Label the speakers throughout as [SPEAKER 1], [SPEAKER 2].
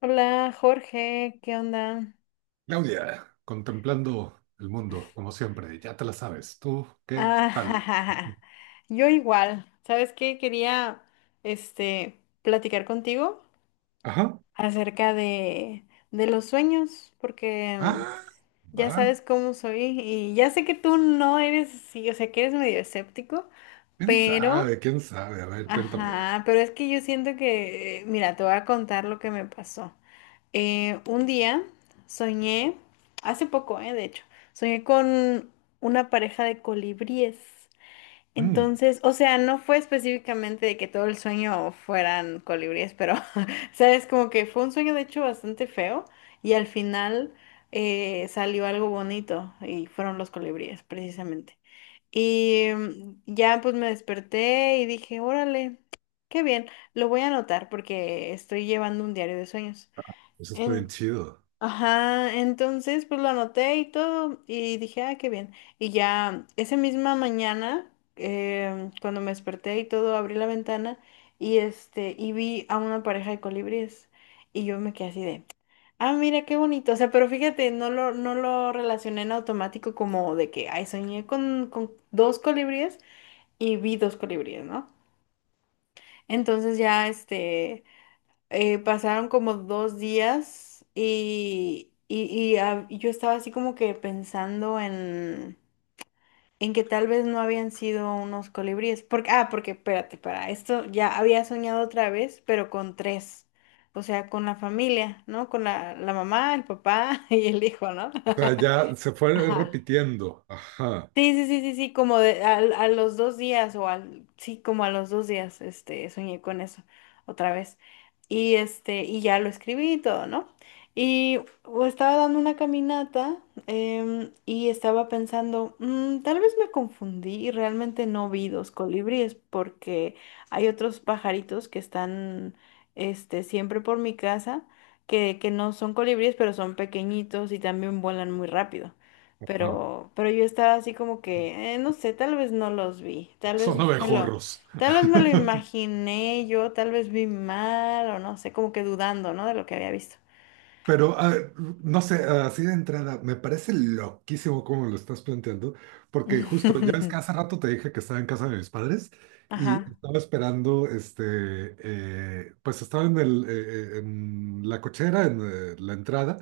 [SPEAKER 1] Hola Jorge, ¿qué onda?
[SPEAKER 2] Claudia, contemplando el mundo, como siempre, ya te la sabes. ¿Tú qué
[SPEAKER 1] Ah,
[SPEAKER 2] tal?
[SPEAKER 1] jajaja. Yo igual, ¿sabes qué? Quería platicar contigo
[SPEAKER 2] Ajá.
[SPEAKER 1] acerca de los sueños, porque
[SPEAKER 2] Ah,
[SPEAKER 1] ya
[SPEAKER 2] va.
[SPEAKER 1] sabes cómo soy y ya sé que tú no eres así, o sea, que eres medio escéptico,
[SPEAKER 2] ¿Quién
[SPEAKER 1] pero,
[SPEAKER 2] sabe? ¿Quién sabe? A ver, cuéntame.
[SPEAKER 1] ajá, pero es que yo siento que, mira, te voy a contar lo que me pasó. Un día soñé, hace poco, de hecho, soñé con una pareja de colibríes.
[SPEAKER 2] Mm,
[SPEAKER 1] Entonces, o sea, no fue específicamente de que todo el sueño fueran colibríes, pero, sabes, como que fue un sueño de hecho bastante feo y al final salió algo bonito y fueron los colibríes, precisamente. Y ya pues me desperté y dije, órale, qué bien, lo voy a anotar porque estoy llevando un diario de sueños.
[SPEAKER 2] Eso está bien
[SPEAKER 1] En-
[SPEAKER 2] chido.
[SPEAKER 1] Ajá, entonces pues lo anoté y todo y dije, ah, qué bien. Y ya esa misma mañana, cuando me desperté y todo, abrí la ventana y vi a una pareja de colibríes y yo me quedé así de, ah, mira, qué bonito. O sea, pero fíjate, no lo relacioné en automático como de que, ay, soñé con dos colibríes y vi dos colibríes, ¿no? Entonces ya pasaron como dos días y yo estaba así como que pensando en que tal vez no habían sido unos colibríes. Porque espérate, para esto ya había soñado otra vez, pero con tres. O sea, con la familia, ¿no? Con la mamá, el papá y el hijo, ¿no?
[SPEAKER 2] O sea, ya se fue
[SPEAKER 1] Ajá.
[SPEAKER 2] repitiendo. Ajá,
[SPEAKER 1] Sí, sí, sí, sí, sí, como de, a los dos días o al, sí, como a los dos días, soñé con eso otra vez. Y y ya lo escribí y todo, ¿no? Y o estaba dando una caminata y estaba pensando: tal vez me confundí y realmente no vi dos colibríes porque hay otros pajaritos que están, siempre por mi casa que no son colibríes, pero son pequeñitos y también vuelan muy rápido.
[SPEAKER 2] ajá.
[SPEAKER 1] Pero yo estaba así como que, no sé, tal vez no los vi,
[SPEAKER 2] Son abejorros.
[SPEAKER 1] tal vez me lo imaginé yo, tal vez vi mal o no sé, como que dudando, ¿no? De lo que había visto.
[SPEAKER 2] Pero, ah, no sé, así de entrada, me parece loquísimo cómo lo estás planteando, porque justo, ya ves que hace rato te dije que estaba en casa de mis padres y
[SPEAKER 1] Ajá.
[SPEAKER 2] estaba esperando, este, pues estaba en la cochera, en la entrada,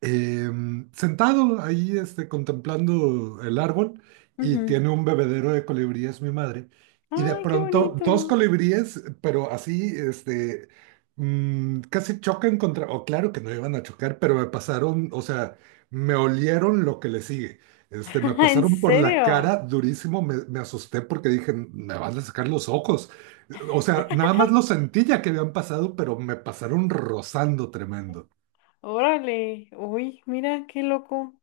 [SPEAKER 2] sentado ahí este, contemplando el árbol y
[SPEAKER 1] Ujú.
[SPEAKER 2] tiene un bebedero de colibríes mi madre. Y de
[SPEAKER 1] Ay, qué
[SPEAKER 2] pronto dos
[SPEAKER 1] bonito.
[SPEAKER 2] colibríes, pero así, este, casi chocan contra, o claro que no iban a chocar, pero me pasaron, o sea, me olieron lo que le sigue. Este, me
[SPEAKER 1] ¿En
[SPEAKER 2] pasaron por la
[SPEAKER 1] serio?
[SPEAKER 2] cara durísimo, me asusté porque dije, me van a sacar los ojos. O sea, nada más lo sentí ya que habían pasado, pero me pasaron rozando tremendo.
[SPEAKER 1] Órale. Uy, mira, qué loco.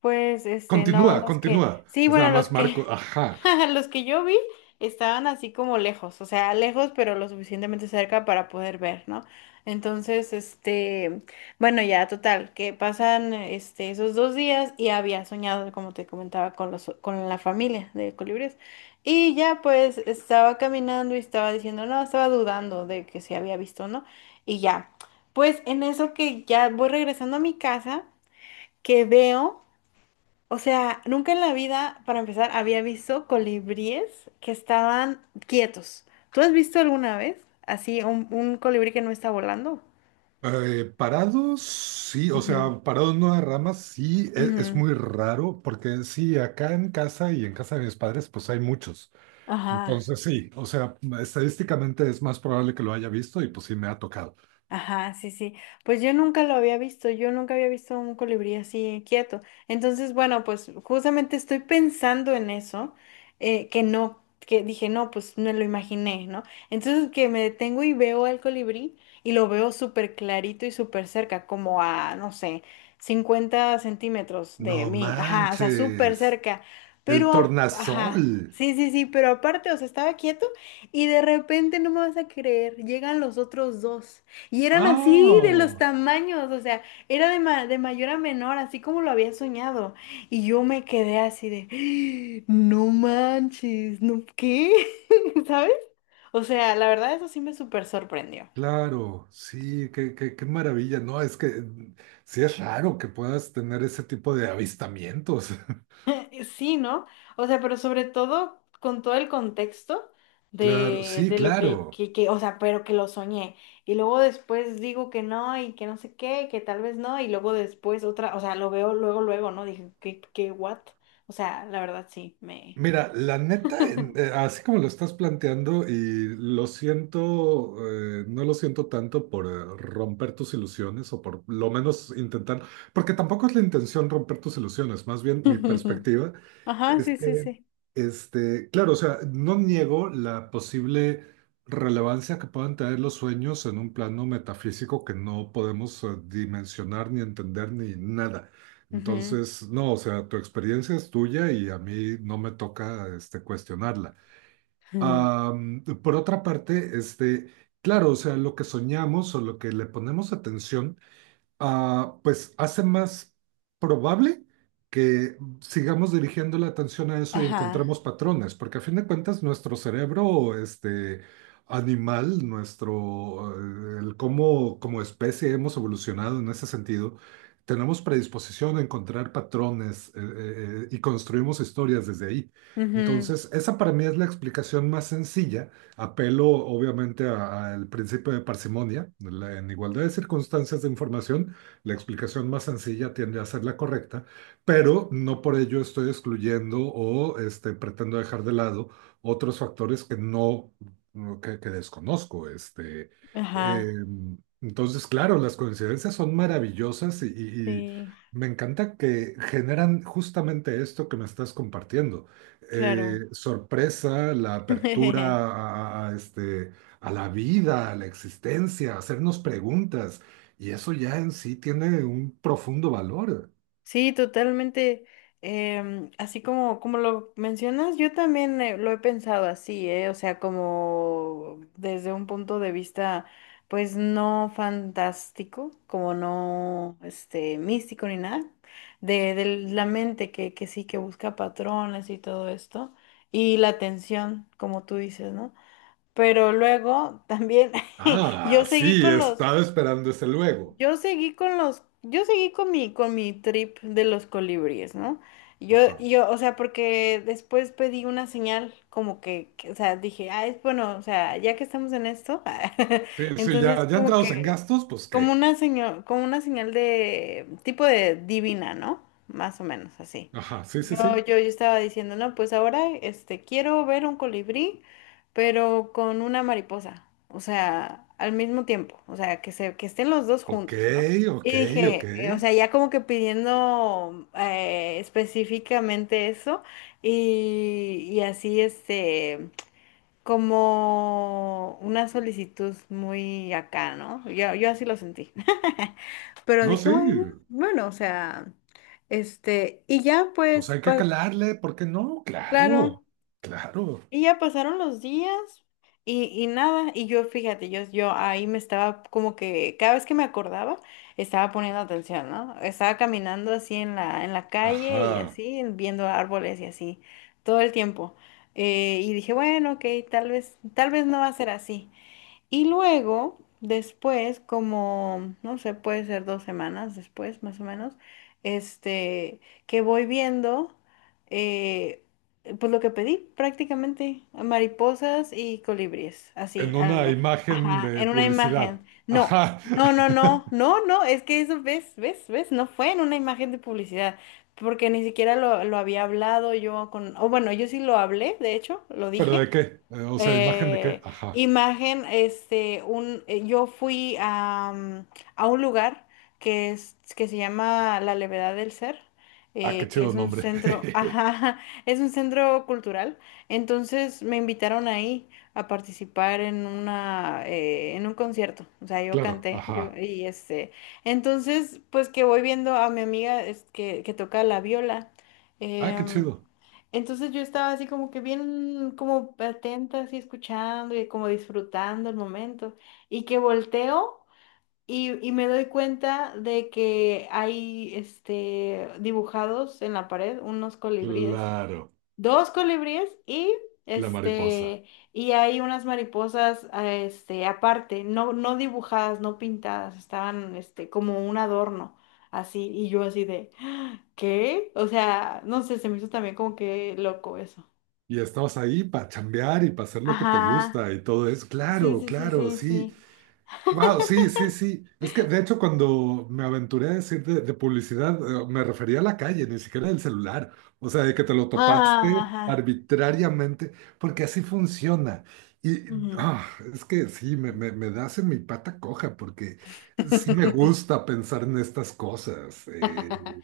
[SPEAKER 1] Pues, no,
[SPEAKER 2] Continúa,
[SPEAKER 1] los que,
[SPEAKER 2] continúa.
[SPEAKER 1] sí,
[SPEAKER 2] Es nada
[SPEAKER 1] bueno, los
[SPEAKER 2] más
[SPEAKER 1] que
[SPEAKER 2] Marco. Ajá.
[SPEAKER 1] los que yo vi estaban así como lejos, o sea, lejos pero lo suficientemente cerca para poder ver, ¿no? Entonces, bueno, ya total, que pasan esos dos días y había soñado, como te comentaba, con los con la familia de colibríes. Y ya pues estaba caminando y estaba diciendo, no, estaba dudando de que se había visto, ¿no? Y ya. Pues en eso que ya voy regresando a mi casa, que veo, o sea, nunca en la vida, para empezar, había visto colibríes que estaban quietos. ¿Tú has visto alguna vez así un colibrí que no está volando?
[SPEAKER 2] Parados, sí. O
[SPEAKER 1] Ujú.
[SPEAKER 2] sea, parados en ramas, ramas, sí. Es,
[SPEAKER 1] Ujú.
[SPEAKER 2] muy raro porque sí, acá en casa y en casa de mis padres, pues hay muchos.
[SPEAKER 1] Ajá.
[SPEAKER 2] Entonces sí, o sea, estadísticamente es más probable que lo haya visto y pues sí me ha tocado.
[SPEAKER 1] Ajá, sí, sí. Pues yo nunca lo había visto, yo nunca había visto un colibrí así quieto. Entonces, bueno, pues justamente estoy pensando en eso, que no, que dije, no, pues me lo imaginé, ¿no? Entonces que me detengo y veo al colibrí y lo veo súper clarito y súper cerca, como a, no sé, 50 cm de
[SPEAKER 2] No
[SPEAKER 1] mí, ajá, o sea, súper
[SPEAKER 2] manches.
[SPEAKER 1] cerca.
[SPEAKER 2] El
[SPEAKER 1] Pero,
[SPEAKER 2] tornasol.
[SPEAKER 1] ajá, sí, sí, sí, pero aparte, o sea, estaba quieto y de repente, no me vas a creer, llegan los otros dos. Y eran así de los
[SPEAKER 2] Ah,
[SPEAKER 1] tamaños, o sea, era de, de mayor a menor, así como lo había soñado. Y yo me quedé así de, no manches, no, ¿qué? ¿Sabes? O sea, la verdad eso sí me súper sorprendió.
[SPEAKER 2] claro. Sí, qué, qué, qué maravilla. No, es que sí es raro que puedas tener ese tipo de avistamientos.
[SPEAKER 1] Sí, ¿no? O sea, pero sobre todo con todo el contexto
[SPEAKER 2] Claro,
[SPEAKER 1] de,
[SPEAKER 2] sí,
[SPEAKER 1] de lo
[SPEAKER 2] claro.
[SPEAKER 1] o sea, pero que lo soñé. Y luego después digo que no y que no sé qué, que tal vez no. Y luego después otra, o sea, lo veo luego, luego, ¿no? Dije, ¿qué, qué, what? O sea, la verdad sí, me...
[SPEAKER 2] Mira, la neta, así como lo estás planteando, y lo siento, no lo siento tanto por romper tus ilusiones o por lo menos intentar, porque tampoco es la intención romper tus ilusiones, más bien mi perspectiva
[SPEAKER 1] Ajá,
[SPEAKER 2] es
[SPEAKER 1] sí, sí,
[SPEAKER 2] que,
[SPEAKER 1] sí.
[SPEAKER 2] este, claro, o sea, no niego la posible relevancia que puedan tener los sueños en un plano metafísico que no podemos dimensionar ni entender ni nada.
[SPEAKER 1] Ujú.
[SPEAKER 2] Entonces, no, o sea, tu experiencia es tuya y a mí no me toca este, cuestionarla.
[SPEAKER 1] Ujú.
[SPEAKER 2] Por otra parte, este, claro, o sea, lo que soñamos o lo que le ponemos atención ah, pues hace más probable que sigamos dirigiendo la atención a eso y
[SPEAKER 1] Ajá.
[SPEAKER 2] encontremos patrones, porque a fin de cuentas nuestro cerebro, este animal, nuestro, el cómo como especie hemos evolucionado en ese sentido, tenemos predisposición a encontrar patrones y construimos historias desde ahí.
[SPEAKER 1] Ujú.
[SPEAKER 2] Entonces, esa para mí es la explicación más sencilla. Apelo obviamente al principio de parsimonia, en igualdad de circunstancias de información la explicación más sencilla tiende a ser la correcta, pero no por ello estoy excluyendo o este, pretendo dejar de lado otros factores que no, que desconozco. Este, eh,
[SPEAKER 1] Ajá.
[SPEAKER 2] entonces, claro, las coincidencias son maravillosas y
[SPEAKER 1] Sí,
[SPEAKER 2] me encanta que generan justamente esto que me estás compartiendo.
[SPEAKER 1] claro.
[SPEAKER 2] Sorpresa, la apertura a, este, a la vida, a la existencia, hacernos preguntas. Y eso ya en sí tiene un profundo valor.
[SPEAKER 1] Sí, totalmente. Así como lo mencionas, yo también lo he pensado así, ¿eh? O sea, como desde un punto de vista, pues no fantástico, como no, místico ni nada, de la mente que sí, que busca patrones y todo esto, y la atención, como tú dices, ¿no? Pero luego también.
[SPEAKER 2] Ah,
[SPEAKER 1] Yo seguí
[SPEAKER 2] sí,
[SPEAKER 1] con los...
[SPEAKER 2] estaba esperando ese luego.
[SPEAKER 1] Yo seguí con los, yo seguí con mi, trip de los colibríes, ¿no? Yo,
[SPEAKER 2] Ajá.
[SPEAKER 1] yo, o sea, porque después pedí una señal como o sea, dije, ah, es bueno, o sea, ya que estamos en esto,
[SPEAKER 2] Sí, sí,
[SPEAKER 1] entonces
[SPEAKER 2] ya, ya
[SPEAKER 1] como
[SPEAKER 2] entrados en
[SPEAKER 1] que,
[SPEAKER 2] gastos, pues qué.
[SPEAKER 1] como una señal de tipo de divina, ¿no? Más o menos así.
[SPEAKER 2] Ajá, sí, sí,
[SPEAKER 1] Yo, yo,
[SPEAKER 2] sí.
[SPEAKER 1] yo estaba diciendo, no, pues ahora, quiero ver un colibrí pero con una mariposa, o sea, al mismo tiempo, o sea, que estén los dos
[SPEAKER 2] Ok,
[SPEAKER 1] juntos, ¿no? Y
[SPEAKER 2] ok, ok.
[SPEAKER 1] dije, o sea, ya como que pidiendo específicamente eso y así, como una solicitud muy acá, ¿no? Yo así lo sentí. Pero
[SPEAKER 2] No,
[SPEAKER 1] dije,
[SPEAKER 2] sí,
[SPEAKER 1] bueno, bueno, o sea, y ya
[SPEAKER 2] pues
[SPEAKER 1] pues,
[SPEAKER 2] hay que calarle, ¿por qué no?
[SPEAKER 1] claro.
[SPEAKER 2] Claro, claro.
[SPEAKER 1] Y ya pasaron los días y nada, y yo fíjate, yo ahí me estaba como que cada vez que me acordaba, estaba poniendo atención, ¿no? Estaba caminando así en la calle y
[SPEAKER 2] Ajá.
[SPEAKER 1] así, viendo árboles y así, todo el tiempo. Y dije, bueno, ok, tal vez no va a ser así. Y luego, después, como, no sé, puede ser dos semanas después, más o menos, este, que voy viendo, eh, pues lo que pedí prácticamente, mariposas y colibríes, así,
[SPEAKER 2] En una
[SPEAKER 1] al
[SPEAKER 2] imagen
[SPEAKER 1] ajá,
[SPEAKER 2] de
[SPEAKER 1] en una
[SPEAKER 2] publicidad.
[SPEAKER 1] imagen. No,
[SPEAKER 2] Ajá.
[SPEAKER 1] no, no, no, no, no, es que eso, ves, ves, ves, no fue en una imagen de publicidad. Porque ni siquiera lo había hablado yo con, o bueno, yo sí lo hablé, de hecho, lo
[SPEAKER 2] ¿Pero
[SPEAKER 1] dije,
[SPEAKER 2] de qué? O sea, ¿imagen de qué?
[SPEAKER 1] eh,
[SPEAKER 2] Ajá.
[SPEAKER 1] imagen, yo fui a, a un lugar que se llama La Levedad del Ser,
[SPEAKER 2] Ah, qué
[SPEAKER 1] que
[SPEAKER 2] chido
[SPEAKER 1] es un
[SPEAKER 2] nombre.
[SPEAKER 1] centro, ajá, es un centro cultural. Entonces me invitaron ahí a participar en en un concierto. O sea, yo
[SPEAKER 2] Claro,
[SPEAKER 1] canté,
[SPEAKER 2] ajá.
[SPEAKER 1] entonces, pues que voy viendo a mi amiga es que toca la viola.
[SPEAKER 2] Ah, qué
[SPEAKER 1] em,
[SPEAKER 2] chido.
[SPEAKER 1] entonces yo estaba así como que bien, como atenta, así escuchando y como disfrutando el momento. Y que volteo y me doy cuenta de que hay dibujados en la pared unos colibríes,
[SPEAKER 2] Claro,
[SPEAKER 1] dos colibríes
[SPEAKER 2] la mariposa.
[SPEAKER 1] este y hay unas mariposas, ah, aparte, no dibujadas, no pintadas, estaban como un adorno, así, y yo así de "Ah, ¿qué? O sea, no sé, se me hizo también como que loco eso".
[SPEAKER 2] Y estabas ahí para chambear y para hacer lo que te
[SPEAKER 1] Ajá.
[SPEAKER 2] gusta y todo eso.
[SPEAKER 1] Sí,
[SPEAKER 2] Claro,
[SPEAKER 1] sí, sí,
[SPEAKER 2] claro,
[SPEAKER 1] sí,
[SPEAKER 2] sí.
[SPEAKER 1] sí.
[SPEAKER 2] Wow, sí, sí, sí. Es que de hecho cuando me aventuré a decir de publicidad, me refería a la calle, ni siquiera del celular. O sea, de que te lo
[SPEAKER 1] Ah,
[SPEAKER 2] topaste
[SPEAKER 1] ajá.
[SPEAKER 2] arbitrariamente, porque así funciona. Y
[SPEAKER 1] Ujú.
[SPEAKER 2] ah, es que sí, me das en mi pata coja, porque sí me gusta pensar en estas cosas.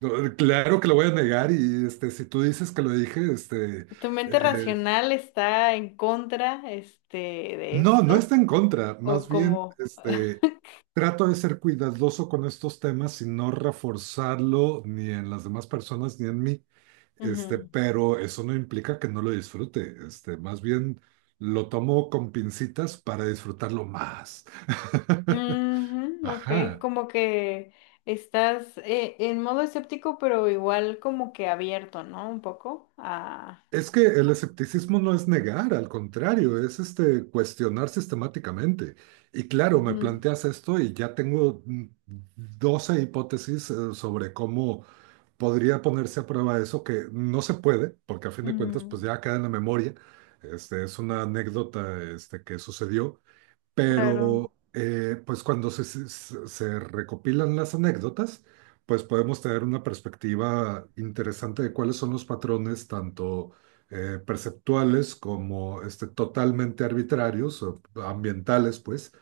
[SPEAKER 2] No, claro que lo voy a negar y este, si tú dices que lo dije, este,
[SPEAKER 1] ¿Tu mente
[SPEAKER 2] eh,
[SPEAKER 1] racional está en contra de
[SPEAKER 2] no, no
[SPEAKER 1] esto
[SPEAKER 2] está en contra,
[SPEAKER 1] o
[SPEAKER 2] más bien
[SPEAKER 1] como?
[SPEAKER 2] este, trato de ser cuidadoso con estos temas y no reforzarlo ni en las demás personas ni en mí, este, pero eso no implica que no lo disfrute, este, más bien lo tomo con pincitas para disfrutarlo más.
[SPEAKER 1] Ujú, ok,
[SPEAKER 2] Ajá.
[SPEAKER 1] como que estás en modo escéptico, pero igual como que abierto, ¿no? Un poco a...
[SPEAKER 2] Es que el escepticismo no es negar, al contrario, es este cuestionar sistemáticamente. Y claro, me
[SPEAKER 1] Ujú,
[SPEAKER 2] planteas esto y ya tengo 12 hipótesis sobre cómo podría ponerse a prueba eso, que no se puede, porque a fin de cuentas pues
[SPEAKER 1] mm,
[SPEAKER 2] ya queda en la memoria. Este, es una anécdota este, que sucedió,
[SPEAKER 1] claro,
[SPEAKER 2] pero pues cuando se recopilan las anécdotas, pues podemos tener una perspectiva interesante de cuáles son los patrones, tanto perceptuales como este, totalmente arbitrarios o ambientales, pues,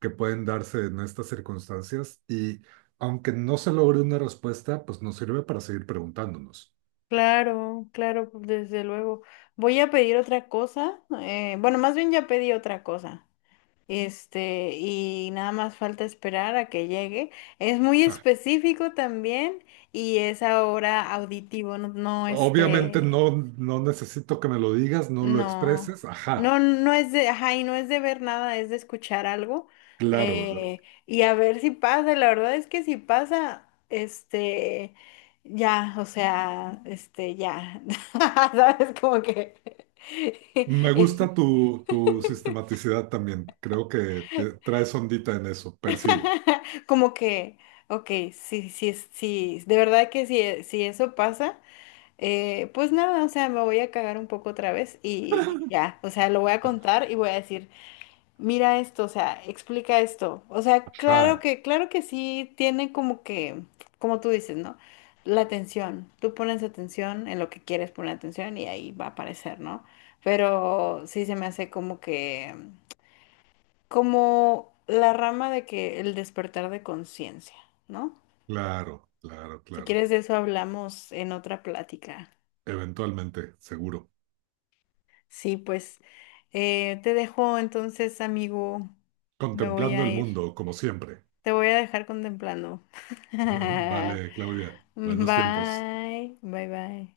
[SPEAKER 2] que pueden darse en estas circunstancias. Y aunque no se logre una respuesta, pues nos sirve para seguir preguntándonos.
[SPEAKER 1] claro, claro, pues, desde luego. Voy a pedir otra cosa, bueno, más bien ya pedí otra cosa, y nada más falta esperar a que llegue. Es muy
[SPEAKER 2] Ah,
[SPEAKER 1] específico también y es ahora auditivo, no, no
[SPEAKER 2] obviamente no, no necesito que me lo digas, no lo
[SPEAKER 1] No,
[SPEAKER 2] expreses, ajá.
[SPEAKER 1] no, no es de, ajá, y no es de ver nada, es de escuchar algo.
[SPEAKER 2] Claro,
[SPEAKER 1] eh, y a ver si pasa, la verdad es que si pasa, ya, o sea, ya, ¿sabes? Como que,
[SPEAKER 2] me gusta tu sistematicidad también. Creo que traes ondita en eso, percibo.
[SPEAKER 1] como que, ok, sí, sí, sí, de verdad que si eso pasa, pues nada, o sea, me voy a cagar un poco otra vez y ya, o sea, lo voy a contar y voy a decir. Mira esto, o sea, explica esto. O sea, claro
[SPEAKER 2] Ajá,
[SPEAKER 1] que, claro que sí tiene como que, como tú dices, ¿no? La atención. Tú pones atención en lo que quieres poner atención y ahí va a aparecer, ¿no? Pero sí se me hace como que, como la rama de que el despertar de conciencia, ¿no?
[SPEAKER 2] claro, claro,
[SPEAKER 1] Si
[SPEAKER 2] claro.
[SPEAKER 1] quieres de eso hablamos en otra plática.
[SPEAKER 2] Eventualmente, seguro.
[SPEAKER 1] Sí, pues te dejo entonces, amigo. Me voy
[SPEAKER 2] Contemplando
[SPEAKER 1] a
[SPEAKER 2] el
[SPEAKER 1] ir.
[SPEAKER 2] mundo, como siempre.
[SPEAKER 1] Te voy a dejar contemplando.
[SPEAKER 2] Vale, Claudia, buenos tiempos.
[SPEAKER 1] Bye, bye, bye.